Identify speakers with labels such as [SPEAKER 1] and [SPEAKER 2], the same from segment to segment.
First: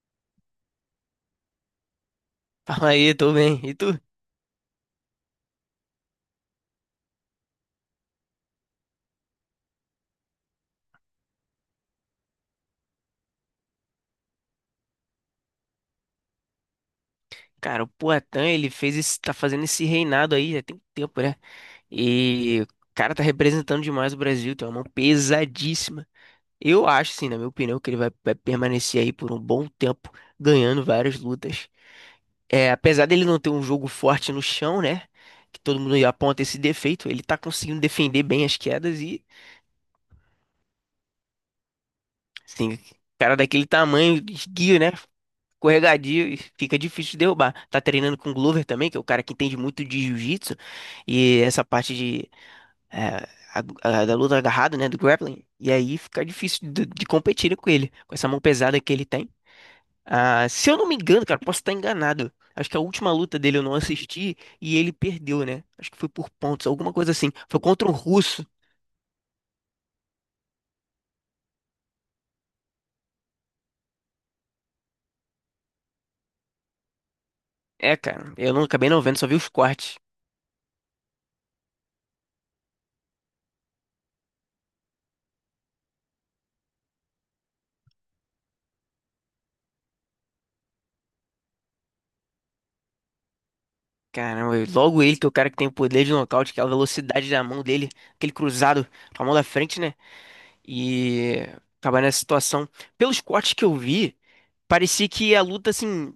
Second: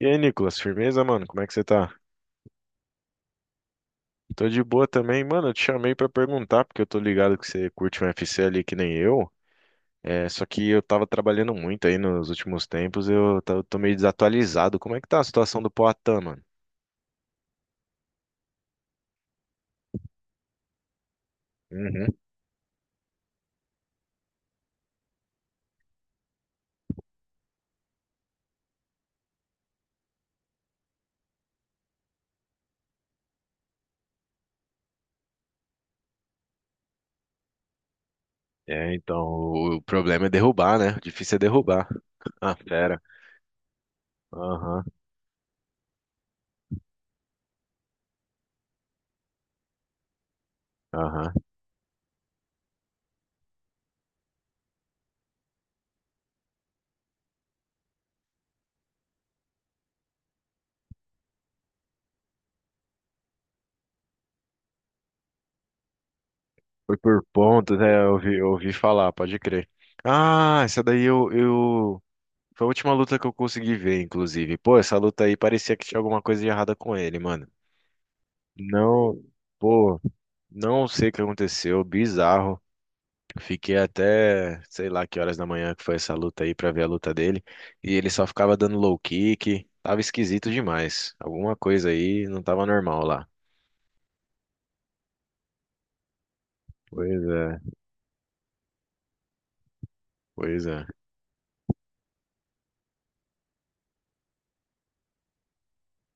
[SPEAKER 1] E aí, Nicolas, firmeza, mano? Como é que você tá?
[SPEAKER 2] Fala aí, tô bem. E tu?
[SPEAKER 1] Tô de boa também, mano. Eu te chamei pra perguntar, porque eu tô ligado que você curte um UFC ali que nem eu. É, só que eu tava trabalhando muito aí nos últimos tempos, tô meio desatualizado. Como é que tá a situação do Poatan, mano?
[SPEAKER 2] Cara, o Poatan, ele fez esse, tá fazendo esse reinado aí, já tem tempo, né?
[SPEAKER 1] Uhum.
[SPEAKER 2] E o cara tá representando demais o Brasil, tem uma mão pesadíssima. Eu acho, sim, na minha opinião, que ele vai permanecer aí por um bom tempo, ganhando várias lutas. É, apesar dele não ter um jogo forte no chão, né? Que todo mundo aponta esse defeito, ele tá conseguindo defender bem as
[SPEAKER 1] É,
[SPEAKER 2] quedas
[SPEAKER 1] então,
[SPEAKER 2] e,
[SPEAKER 1] o problema é derrubar, né? O difícil é derrubar. Ah,
[SPEAKER 2] assim,
[SPEAKER 1] fera.
[SPEAKER 2] cara daquele tamanho, esguio,
[SPEAKER 1] Aham,
[SPEAKER 2] né? Escorregadio e fica difícil de derrubar. Tá treinando com o Glover também, que é o cara que entende muito de jiu-jitsu,
[SPEAKER 1] aham.
[SPEAKER 2] e essa parte de, eh, a- da luta agarrada, né, do grappling, e aí fica difícil de competir com ele, com essa mão pesada que ele tem. Ah, se eu não me engano, cara, posso estar enganado. Acho que a última luta dele eu não assisti e ele perdeu, né? Acho que foi por pontos, alguma
[SPEAKER 1] Foi
[SPEAKER 2] coisa
[SPEAKER 1] por
[SPEAKER 2] assim. Foi
[SPEAKER 1] pontos,
[SPEAKER 2] contra um
[SPEAKER 1] né? Eu ouvi,
[SPEAKER 2] russo.
[SPEAKER 1] eu ouvi falar, pode crer. Ah, essa daí eu. Foi a última luta que eu consegui ver, inclusive. Pô, essa luta aí parecia que tinha alguma coisa de errada com ele, mano.
[SPEAKER 2] É, cara, eu não acabei não vendo,
[SPEAKER 1] Não,
[SPEAKER 2] só vi os cortes.
[SPEAKER 1] pô, não sei o que aconteceu, bizarro. Fiquei até, sei lá que horas da manhã que foi essa luta aí pra ver a luta dele. E ele só ficava dando low kick, tava esquisito demais. Alguma coisa aí não tava normal lá.
[SPEAKER 2] Caramba, e logo ele, que é o cara que tem o poder de nocaute, que é a
[SPEAKER 1] Pois
[SPEAKER 2] velocidade da mão
[SPEAKER 1] é,
[SPEAKER 2] dele, aquele cruzado com a mão da frente, né?
[SPEAKER 1] pois é.
[SPEAKER 2] E acabar nessa situação. Pelos cortes que eu vi, parecia que a luta, assim,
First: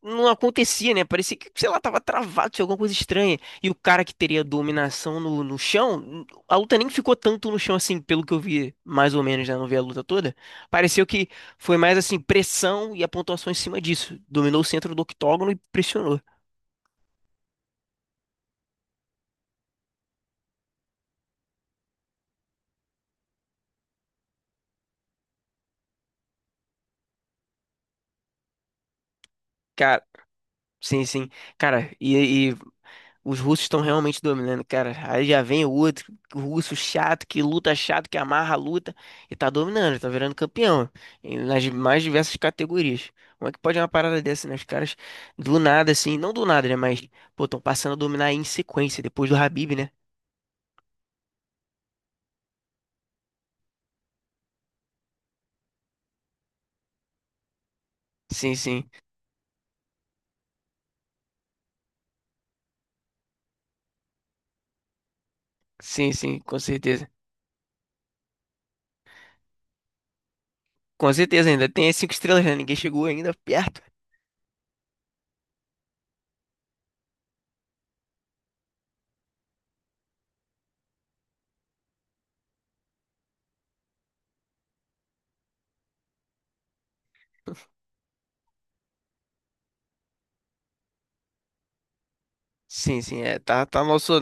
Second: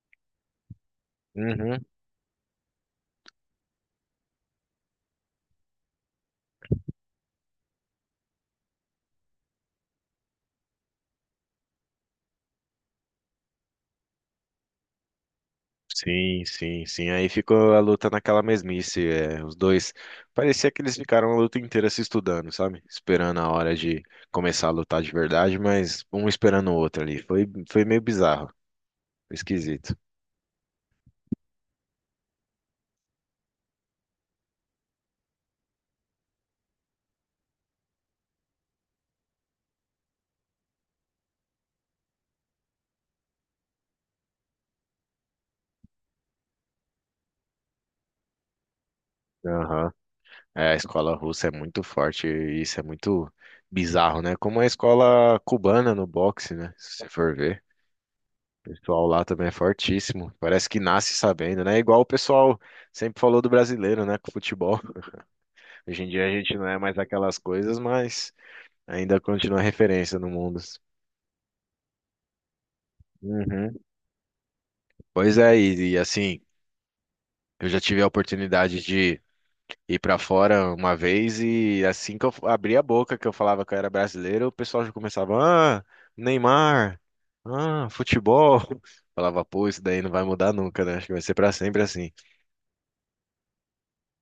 [SPEAKER 2] não acontecia, né? Parecia que, sei lá,
[SPEAKER 1] Uhum.
[SPEAKER 2] tava travado, tinha alguma coisa estranha. E o cara que teria dominação no, no chão, a luta nem ficou tanto no chão, assim, pelo que eu vi, mais ou menos, né? Não vi a luta toda. Pareceu que foi mais, assim, pressão e a pontuação em cima disso. Dominou o centro do octógono e pressionou.
[SPEAKER 1] Sim, sim, sim. Aí ficou a luta naquela mesmice. É, os dois. Parecia que eles ficaram a luta inteira se estudando, sabe? Esperando a hora de começar a lutar de verdade, mas um esperando o outro ali. Foi meio bizarro, esquisito.
[SPEAKER 2] Sim, sim. Cara, e os russos estão realmente dominando, cara. Aí já vem o outro, russo chato, que luta chato, que amarra a luta, e tá dominando, tá virando campeão, nas mais diversas categorias. Como é que pode uma parada dessa, né? Os caras, do nada, assim, não do nada, né? Mas, pô, estão passando a dominar em sequência, depois do Habib, né?
[SPEAKER 1] Aham. É, a escola russa é muito forte e isso é muito bizarro, né? Como a escola cubana no boxe, né? Se você for ver.
[SPEAKER 2] Sim,
[SPEAKER 1] O
[SPEAKER 2] sim.
[SPEAKER 1] pessoal lá também é fortíssimo. Parece que nasce sabendo, né? Igual o pessoal sempre falou do brasileiro, né? Com o futebol. Hoje em
[SPEAKER 2] Sim,
[SPEAKER 1] dia a
[SPEAKER 2] sim,
[SPEAKER 1] gente
[SPEAKER 2] com
[SPEAKER 1] não é mais
[SPEAKER 2] certeza.
[SPEAKER 1] aquelas coisas, mas ainda continua referência no mundo.
[SPEAKER 2] Com certeza ainda. Tem as cinco estrelas, né? Ninguém chegou ainda
[SPEAKER 1] Uhum.
[SPEAKER 2] perto.
[SPEAKER 1] Pois é, e assim, eu já tive a oportunidade de ir pra fora uma vez e assim que eu abria a boca que eu falava que eu era brasileiro, o pessoal já começava, ah, Neymar, ah, futebol. Falava, pô, isso daí não vai mudar nunca, né? Acho que vai ser pra sempre assim.
[SPEAKER 2] Sim, sim, é, tá, tá nosso.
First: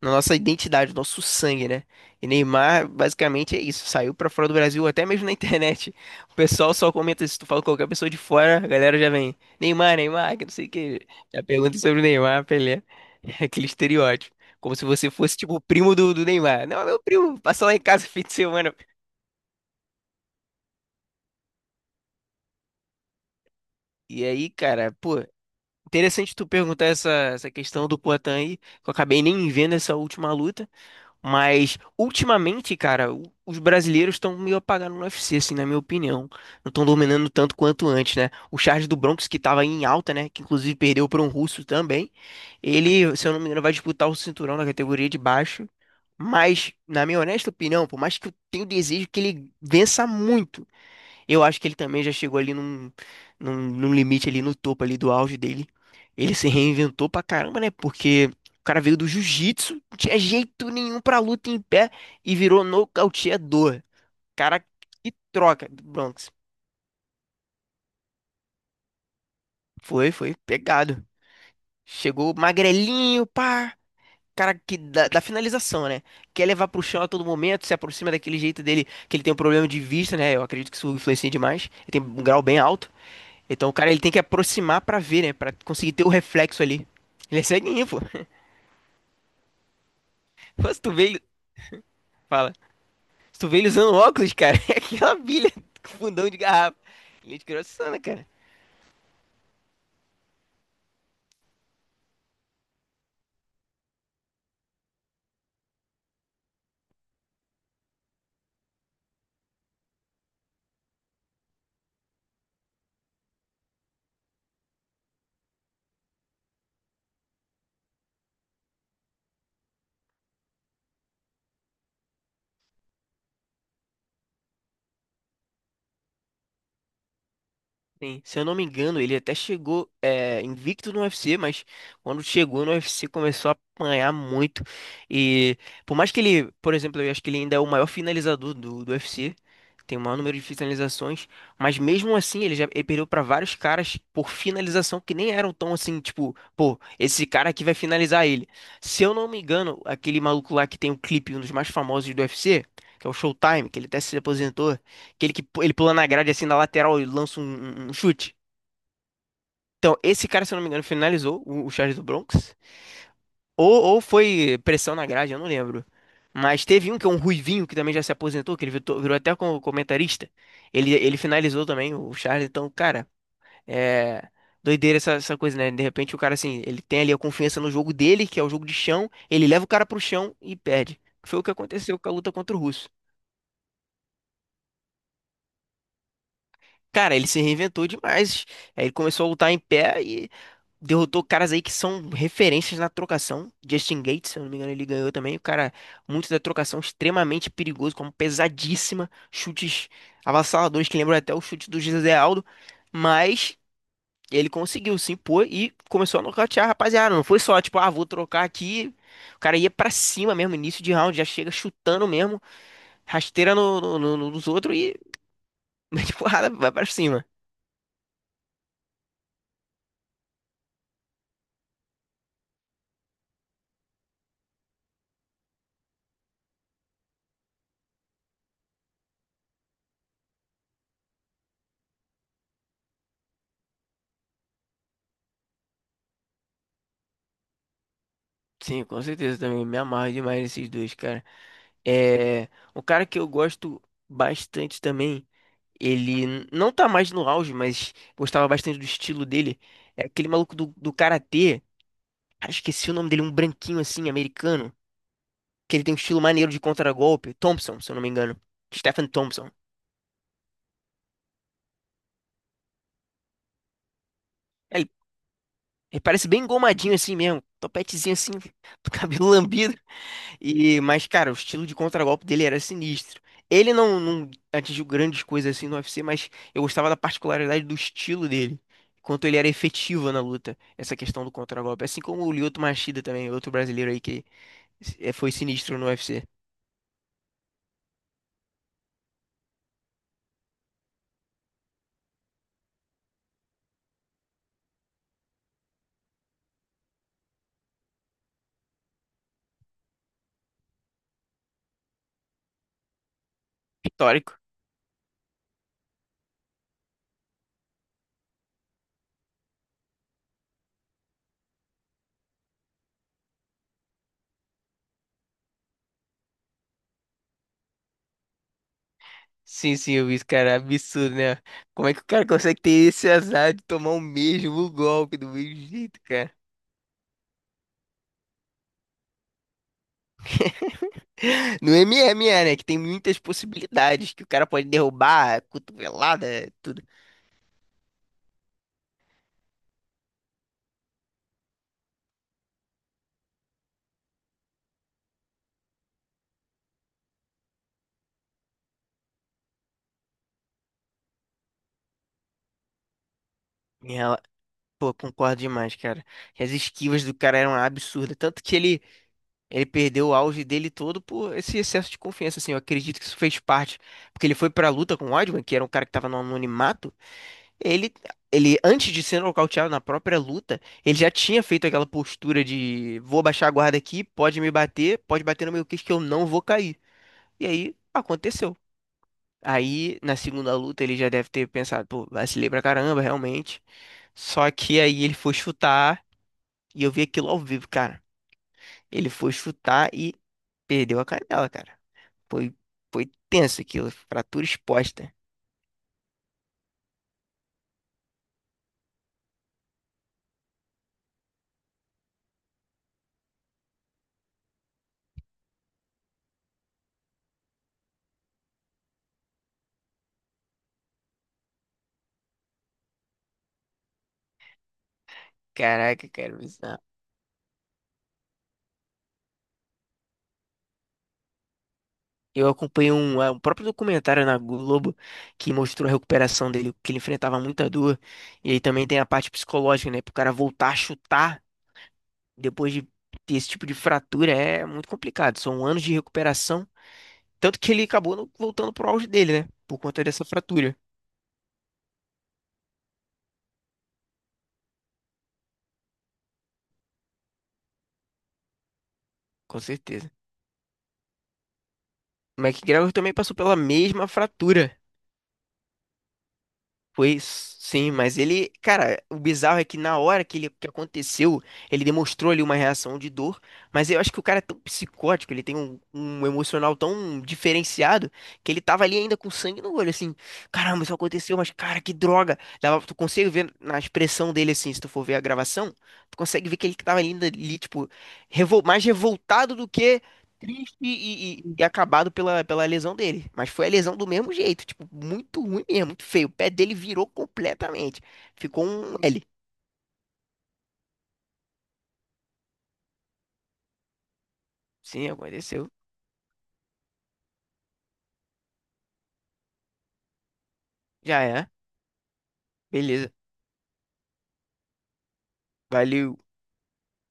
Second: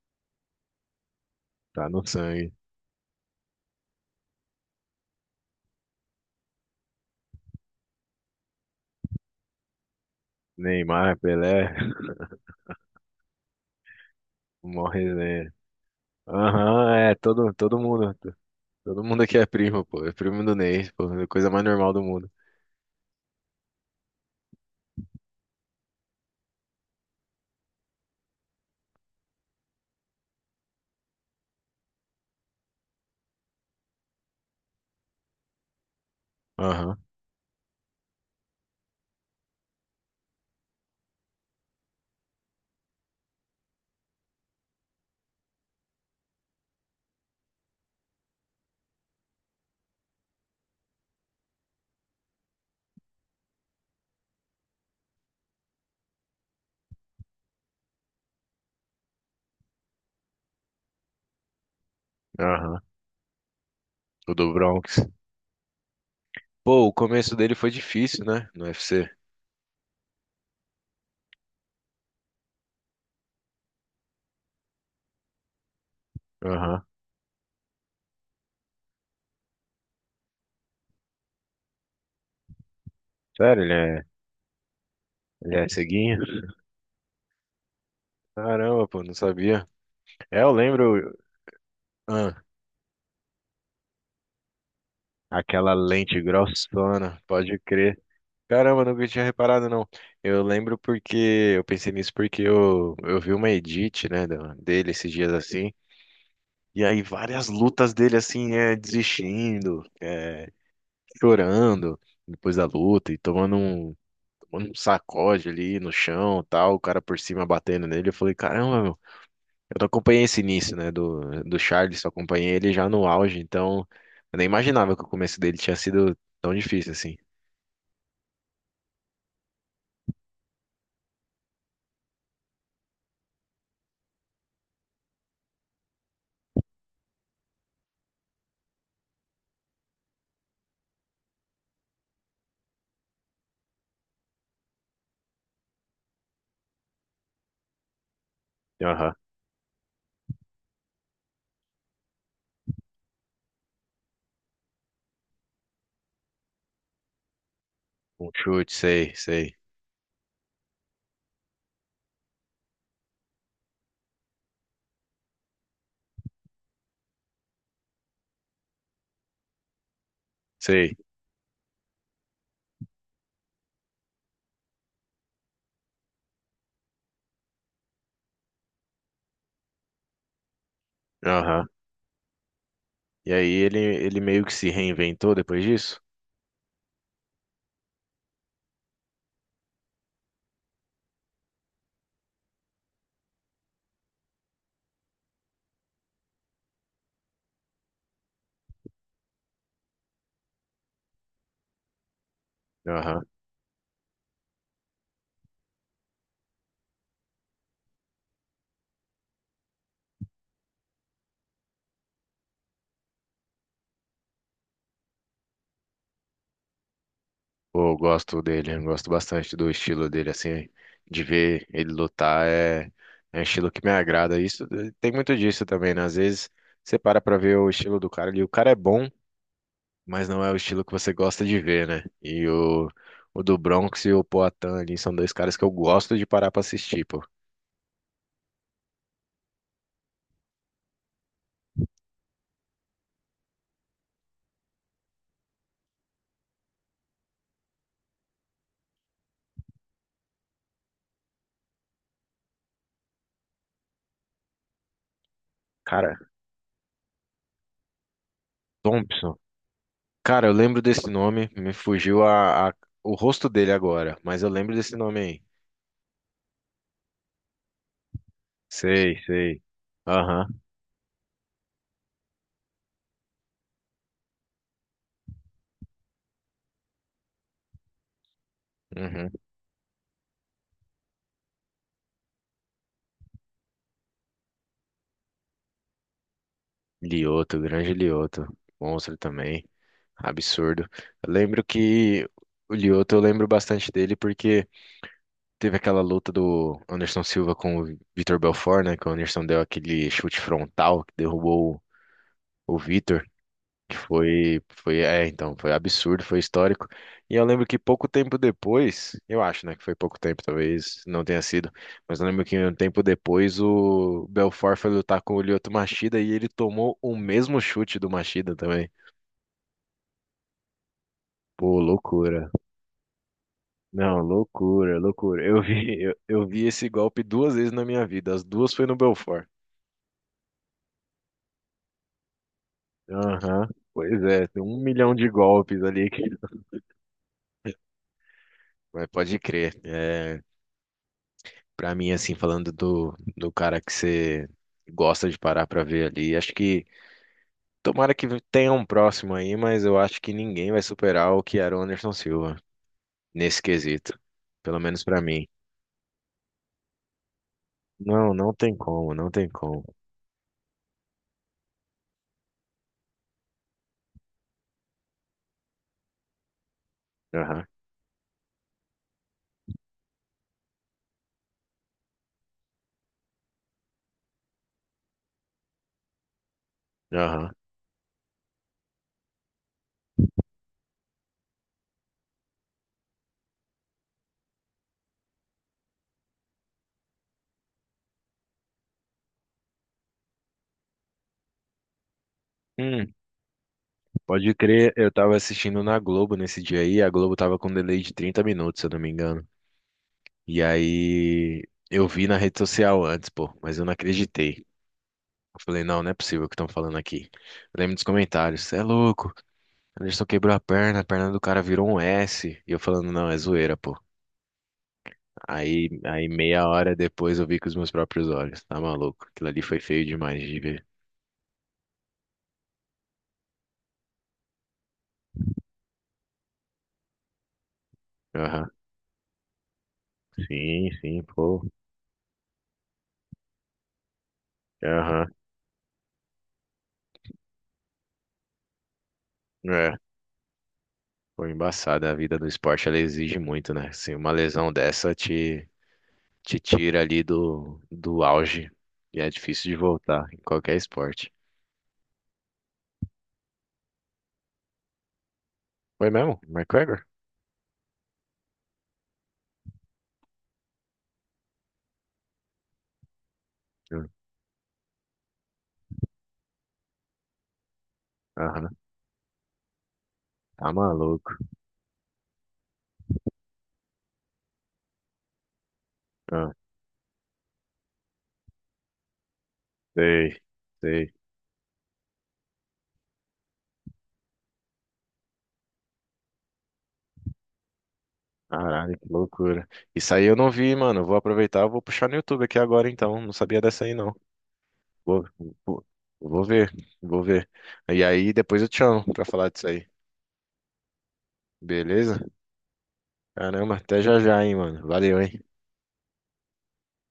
[SPEAKER 2] Na nossa identidade, nosso sangue, né?
[SPEAKER 1] Tá no
[SPEAKER 2] E
[SPEAKER 1] sangue.
[SPEAKER 2] Neymar, basicamente, é isso. Saiu pra fora do Brasil, até mesmo na internet. O pessoal só comenta, se tu fala com qualquer pessoa de fora, a galera já vem, Neymar, Neymar, que não sei o que.
[SPEAKER 1] Neymar,
[SPEAKER 2] Já
[SPEAKER 1] Pelé,
[SPEAKER 2] pergunta sobre o Neymar, Pelé. aquele estereótipo. Como se você
[SPEAKER 1] morre
[SPEAKER 2] fosse,
[SPEAKER 1] né.
[SPEAKER 2] tipo, o primo do Neymar. Não, é
[SPEAKER 1] Aham,
[SPEAKER 2] meu
[SPEAKER 1] é,
[SPEAKER 2] primo,
[SPEAKER 1] todo,
[SPEAKER 2] passa lá
[SPEAKER 1] todo
[SPEAKER 2] em casa
[SPEAKER 1] mundo.
[SPEAKER 2] fim de semana.
[SPEAKER 1] Todo mundo aqui é primo, pô. É primo do Ney, pô. É a coisa mais normal do mundo.
[SPEAKER 2] E aí, cara, pô, interessante tu perguntar essa questão do Poatan aí, que eu acabei nem vendo essa última luta. Mas ultimamente, cara, os brasileiros estão meio apagando no UFC, assim, na minha opinião. Não estão
[SPEAKER 1] Aham,
[SPEAKER 2] dominando tanto quanto antes, né? O Charles do Bronx, que tava em alta, né? Que inclusive perdeu para um russo também. Ele, se eu não me engano, vai disputar o cinturão na categoria de baixo. Mas, na minha honesta opinião, por mais que eu tenha o desejo que ele vença muito. Eu acho que ele também já chegou ali num limite ali no topo ali do auge dele. Ele se reinventou pra caramba, né? Porque o cara veio do jiu-jitsu, não tinha jeito nenhum pra luta em pé e virou
[SPEAKER 1] aham.
[SPEAKER 2] nocauteador.
[SPEAKER 1] O do
[SPEAKER 2] Cara,
[SPEAKER 1] Bronx.
[SPEAKER 2] que troca do Bronx.
[SPEAKER 1] Pô, o começo dele foi difícil, né? No UFC.
[SPEAKER 2] Foi pegado. Chegou magrelinho, pá. Cara que da finalização, né? Quer levar pro
[SPEAKER 1] Aham.
[SPEAKER 2] chão a todo momento, se aproxima daquele jeito dele, que ele tem um problema de vista, né? Eu acredito que isso influencia demais. Ele tem um grau bem alto.
[SPEAKER 1] Sério,
[SPEAKER 2] Então
[SPEAKER 1] ele
[SPEAKER 2] o cara ele
[SPEAKER 1] é,
[SPEAKER 2] tem que aproximar pra ver, né? Pra
[SPEAKER 1] ele é
[SPEAKER 2] conseguir ter o
[SPEAKER 1] ceguinho?
[SPEAKER 2] reflexo ali. Ele é ceguinho, pô.
[SPEAKER 1] Caramba, pô, não sabia. É, eu
[SPEAKER 2] Pô, se tu vê
[SPEAKER 1] lembro,
[SPEAKER 2] ele.
[SPEAKER 1] ah,
[SPEAKER 2] Fala. Se tu vê ele usando óculos, cara, é aquela bilha
[SPEAKER 1] aquela
[SPEAKER 2] com
[SPEAKER 1] lente
[SPEAKER 2] fundão de garrafa.
[SPEAKER 1] grossona,
[SPEAKER 2] Ele é de
[SPEAKER 1] pode
[SPEAKER 2] grossona,
[SPEAKER 1] crer.
[SPEAKER 2] cara.
[SPEAKER 1] Caramba, nunca tinha reparado, não. Eu lembro porque, eu pensei nisso porque eu vi uma edit, né, dele esses dias assim, e aí várias lutas dele assim, é, desistindo, é, chorando depois da luta e tomando um sacode ali no chão, tal, o cara por cima batendo nele. Eu falei, caramba, eu não acompanhei esse início, né, do Charles, só acompanhei ele já no auge, então eu nem imaginava que o começo dele tinha sido tão difícil assim.
[SPEAKER 2] Sim, se eu não me engano, ele até chegou é, invicto no UFC, mas quando chegou no UFC começou a apanhar muito. E por mais que ele, por exemplo, eu acho que ele ainda é o maior finalizador do UFC, tem o maior número de finalizações, mas mesmo assim ele já ele perdeu para vários caras por finalização que nem eram tão assim, tipo, pô, esse cara aqui vai finalizar ele. Se
[SPEAKER 1] Aham.
[SPEAKER 2] eu não me engano, aquele maluco lá que tem um clipe, um dos mais famosos do UFC, que é o Showtime, que ele até se aposentou, aquele que pu- ele pula na grade assim na lateral e lança um
[SPEAKER 1] Um
[SPEAKER 2] chute.
[SPEAKER 1] chute, sei, sei,
[SPEAKER 2] Então, esse cara, se eu não me engano, finalizou o Charles do Bronx. Ou foi pressão na grade, eu não lembro. Mas teve um que é um ruivinho que também já se aposentou, que ele virou, virou até como comentarista. Ele,
[SPEAKER 1] sei.
[SPEAKER 2] ele finalizou também o Charles. Então, cara, é doideira essa, essa coisa, né? De repente o cara, assim, ele tem ali a confiança no jogo dele, que é o jogo de chão. Ele leva o cara pro chão e perde. Foi o que
[SPEAKER 1] Aham.
[SPEAKER 2] aconteceu com a luta contra o Russo.
[SPEAKER 1] E aí ele meio que se reinventou depois disso?
[SPEAKER 2] Cara, ele se reinventou demais. Aí ele começou a lutar em pé e derrotou caras aí que são referências na trocação. Justin Gates, se eu não me engano, ele ganhou também. O cara, muito da trocação, extremamente perigoso, como pesadíssima. Chutes avassaladores que lembram até o chute do José Aldo.
[SPEAKER 1] Aham.
[SPEAKER 2] Mas ele conseguiu se impor e começou a nocautear a rapaziada. Não foi só, tipo, ah, vou trocar aqui. O cara ia pra cima mesmo, início de round, já chega chutando mesmo, rasteira nos outros e mete porrada, vai pra cima.
[SPEAKER 1] Pô, eu gosto dele, eu gosto bastante do estilo dele, assim, de ver ele lutar é um estilo que me agrada. Isso tem muito disso também, né? Às vezes você para pra ver o estilo do cara e o cara é bom, mas não é o estilo que você gosta de ver, né? E o do Bronx e o Poatan ali são dois caras que eu gosto de parar pra assistir, pô.
[SPEAKER 2] Sim, com certeza também. Me amarro demais nesses dois, cara. É, um cara que eu gosto bastante também, ele não tá mais no auge, mas gostava bastante do estilo dele. É aquele maluco do karatê, cara, esqueci o nome dele, um branquinho assim, americano, que ele tem um
[SPEAKER 1] Cara,
[SPEAKER 2] estilo maneiro de contragolpe. Thompson, se eu não me engano. Stephen
[SPEAKER 1] Thompson.
[SPEAKER 2] Thompson.
[SPEAKER 1] Cara, eu lembro desse nome, me fugiu o rosto dele agora, mas eu lembro
[SPEAKER 2] Ele,
[SPEAKER 1] desse nome aí.
[SPEAKER 2] ele parece bem engomadinho assim mesmo, topetezinho assim, do
[SPEAKER 1] Sei,
[SPEAKER 2] cabelo
[SPEAKER 1] sei.
[SPEAKER 2] lambido.
[SPEAKER 1] Aham,
[SPEAKER 2] E, mas, cara, o estilo de contragolpe dele era sinistro. Ele não atingiu grandes coisas assim no UFC, mas eu gostava da particularidade do estilo dele. Quanto
[SPEAKER 1] uhum.
[SPEAKER 2] ele era efetivo na luta, essa questão do contragolpe. Assim como o Lyoto Machida também, outro brasileiro aí que foi sinistro no UFC.
[SPEAKER 1] Lioto, grande Lioto. Monstro também. Absurdo. Eu lembro que o Lioto, eu lembro bastante dele porque. Teve aquela luta do Anderson Silva com o Vitor Belfort, né? Que o Anderson deu aquele chute frontal que derrubou o Vitor, que
[SPEAKER 2] Histórico.
[SPEAKER 1] foi, é, então, foi absurdo, foi histórico. E eu lembro que pouco tempo depois, eu acho, né, que foi pouco tempo, talvez não tenha sido, mas eu lembro que um tempo depois o Belfort foi lutar com o Lyoto Machida e ele tomou o mesmo chute do Machida também.
[SPEAKER 2] Sim, sim, eu vi isso, cara. Absurdo, né?
[SPEAKER 1] Pô,
[SPEAKER 2] Como é que o cara
[SPEAKER 1] loucura.
[SPEAKER 2] consegue ter esse azar de tomar o
[SPEAKER 1] Não,
[SPEAKER 2] mesmo
[SPEAKER 1] loucura,
[SPEAKER 2] golpe do
[SPEAKER 1] loucura. Eu
[SPEAKER 2] mesmo jeito,
[SPEAKER 1] vi, eu,
[SPEAKER 2] cara?
[SPEAKER 1] eu vi esse golpe duas vezes na minha vida. As duas foi no Belfort.
[SPEAKER 2] No MMA, né? Que tem muitas
[SPEAKER 1] Aham.
[SPEAKER 2] possibilidades
[SPEAKER 1] Pois
[SPEAKER 2] que o
[SPEAKER 1] é,
[SPEAKER 2] cara
[SPEAKER 1] tem
[SPEAKER 2] pode
[SPEAKER 1] um milhão de
[SPEAKER 2] derrubar,
[SPEAKER 1] golpes ali que.
[SPEAKER 2] cotovelada, tudo.
[SPEAKER 1] Mas pode crer. É, para mim, assim, falando do cara que você gosta de parar pra ver ali, acho que tomara que tenha um próximo aí, mas eu acho que ninguém vai superar o que era o Anderson Silva nesse
[SPEAKER 2] E
[SPEAKER 1] quesito.
[SPEAKER 2] ela-
[SPEAKER 1] Pelo
[SPEAKER 2] pô,
[SPEAKER 1] menos pra
[SPEAKER 2] concordo
[SPEAKER 1] mim.
[SPEAKER 2] demais, cara. E as esquivas do cara eram absurdas.
[SPEAKER 1] Não,
[SPEAKER 2] Tanto
[SPEAKER 1] não
[SPEAKER 2] que
[SPEAKER 1] tem
[SPEAKER 2] ele,
[SPEAKER 1] como, não tem
[SPEAKER 2] ele
[SPEAKER 1] como.
[SPEAKER 2] perdeu o auge dele todo por esse excesso de confiança, assim. Eu acredito que isso fez parte. Porque ele foi pra luta com o Weidman, que era um cara que tava no anonimato.
[SPEAKER 1] Aham,
[SPEAKER 2] Ele, ele, antes de ser nocauteado na própria luta, ele já tinha feito aquela postura de vou baixar a guarda aqui, pode me bater, pode bater no meu queixo que eu não vou cair. E
[SPEAKER 1] aham.
[SPEAKER 2] aí, aconteceu. Aí, na segunda luta, ele já deve ter pensado, pô, vacilei pra caramba, realmente. Só que aí ele foi chutar e eu vi aquilo ao vivo, cara. Ele foi chutar e perdeu a canela, cara. Foi, foi
[SPEAKER 1] Hum,
[SPEAKER 2] tenso aquilo, fratura
[SPEAKER 1] pode crer, eu
[SPEAKER 2] exposta.
[SPEAKER 1] tava assistindo na Globo nesse dia aí, a Globo tava com um delay de 30 minutos, se eu não me engano. E aí eu vi na rede social antes, pô, mas eu não acreditei. Eu falei, não, não é possível o que estão falando aqui. Eu lembro dos comentários, você é louco, Anderson quebrou a perna do cara virou um S. E eu falando, não, é zoeira, pô. Aí,
[SPEAKER 2] Caraca,
[SPEAKER 1] aí
[SPEAKER 2] cara,
[SPEAKER 1] meia
[SPEAKER 2] bizarro.
[SPEAKER 1] hora depois eu vi com os meus próprios olhos, tá maluco? Aquilo ali foi feio demais de ver.
[SPEAKER 2] Eu acompanhei um próprio documentário na Globo que mostrou a recuperação dele, que ele enfrentava muita dor. E aí
[SPEAKER 1] Aham.
[SPEAKER 2] também tem a parte psicológica, né? Pro cara voltar a
[SPEAKER 1] Sim, sim,
[SPEAKER 2] chutar
[SPEAKER 1] pô.
[SPEAKER 2] depois de ter esse tipo de fratura é muito
[SPEAKER 1] Aham.
[SPEAKER 2] complicado. São anos de recuperação. Tanto que ele acabou voltando pro auge dele, né? Por
[SPEAKER 1] É,
[SPEAKER 2] conta dessa fratura,
[SPEAKER 1] foi embaçada. A vida do esporte, ela exige muito, né? Assim, uma lesão dessa te tira ali do auge e é
[SPEAKER 2] com
[SPEAKER 1] difícil de
[SPEAKER 2] certeza.
[SPEAKER 1] voltar em qualquer esporte.
[SPEAKER 2] O McGregor também passou pela mesma fratura.
[SPEAKER 1] Foi mesmo? McGregor?
[SPEAKER 2] Pois sim, mas ele, cara, o bizarro é que na hora que ele que aconteceu, ele demonstrou ali uma reação de dor, mas eu
[SPEAKER 1] Hum.
[SPEAKER 2] acho que o cara é tão psicótico, ele tem um, um emocional tão diferenciado que ele
[SPEAKER 1] Aham.
[SPEAKER 2] tava ali ainda com sangue no olho, assim,
[SPEAKER 1] Tá
[SPEAKER 2] caramba, isso
[SPEAKER 1] maluco.
[SPEAKER 2] aconteceu, mas cara, que droga. Dava, tu consegue ver na expressão dele assim, se tu for ver a gravação, tu consegue
[SPEAKER 1] Ah,
[SPEAKER 2] ver que ele tava ali, ainda ali tipo, mais revoltado do que
[SPEAKER 1] sei,
[SPEAKER 2] triste
[SPEAKER 1] sei.
[SPEAKER 2] e acabado pela, pela lesão dele. Mas foi a lesão do mesmo jeito, tipo, muito ruim mesmo, muito feio. O pé dele virou completamente. Ficou um
[SPEAKER 1] Caralho, que
[SPEAKER 2] L.
[SPEAKER 1] loucura. Isso aí eu não vi, mano. Eu vou aproveitar, eu vou puxar no YouTube aqui agora então. Não sabia dessa aí não.
[SPEAKER 2] Sim,
[SPEAKER 1] Vou,
[SPEAKER 2] aconteceu.
[SPEAKER 1] vou, vou ver, vou ver. E aí depois eu te chamo pra falar disso aí.
[SPEAKER 2] Já é.
[SPEAKER 1] Beleza?
[SPEAKER 2] Beleza.
[SPEAKER 1] Caramba, até já já, hein, mano. Valeu, hein.
[SPEAKER 2] Valeu.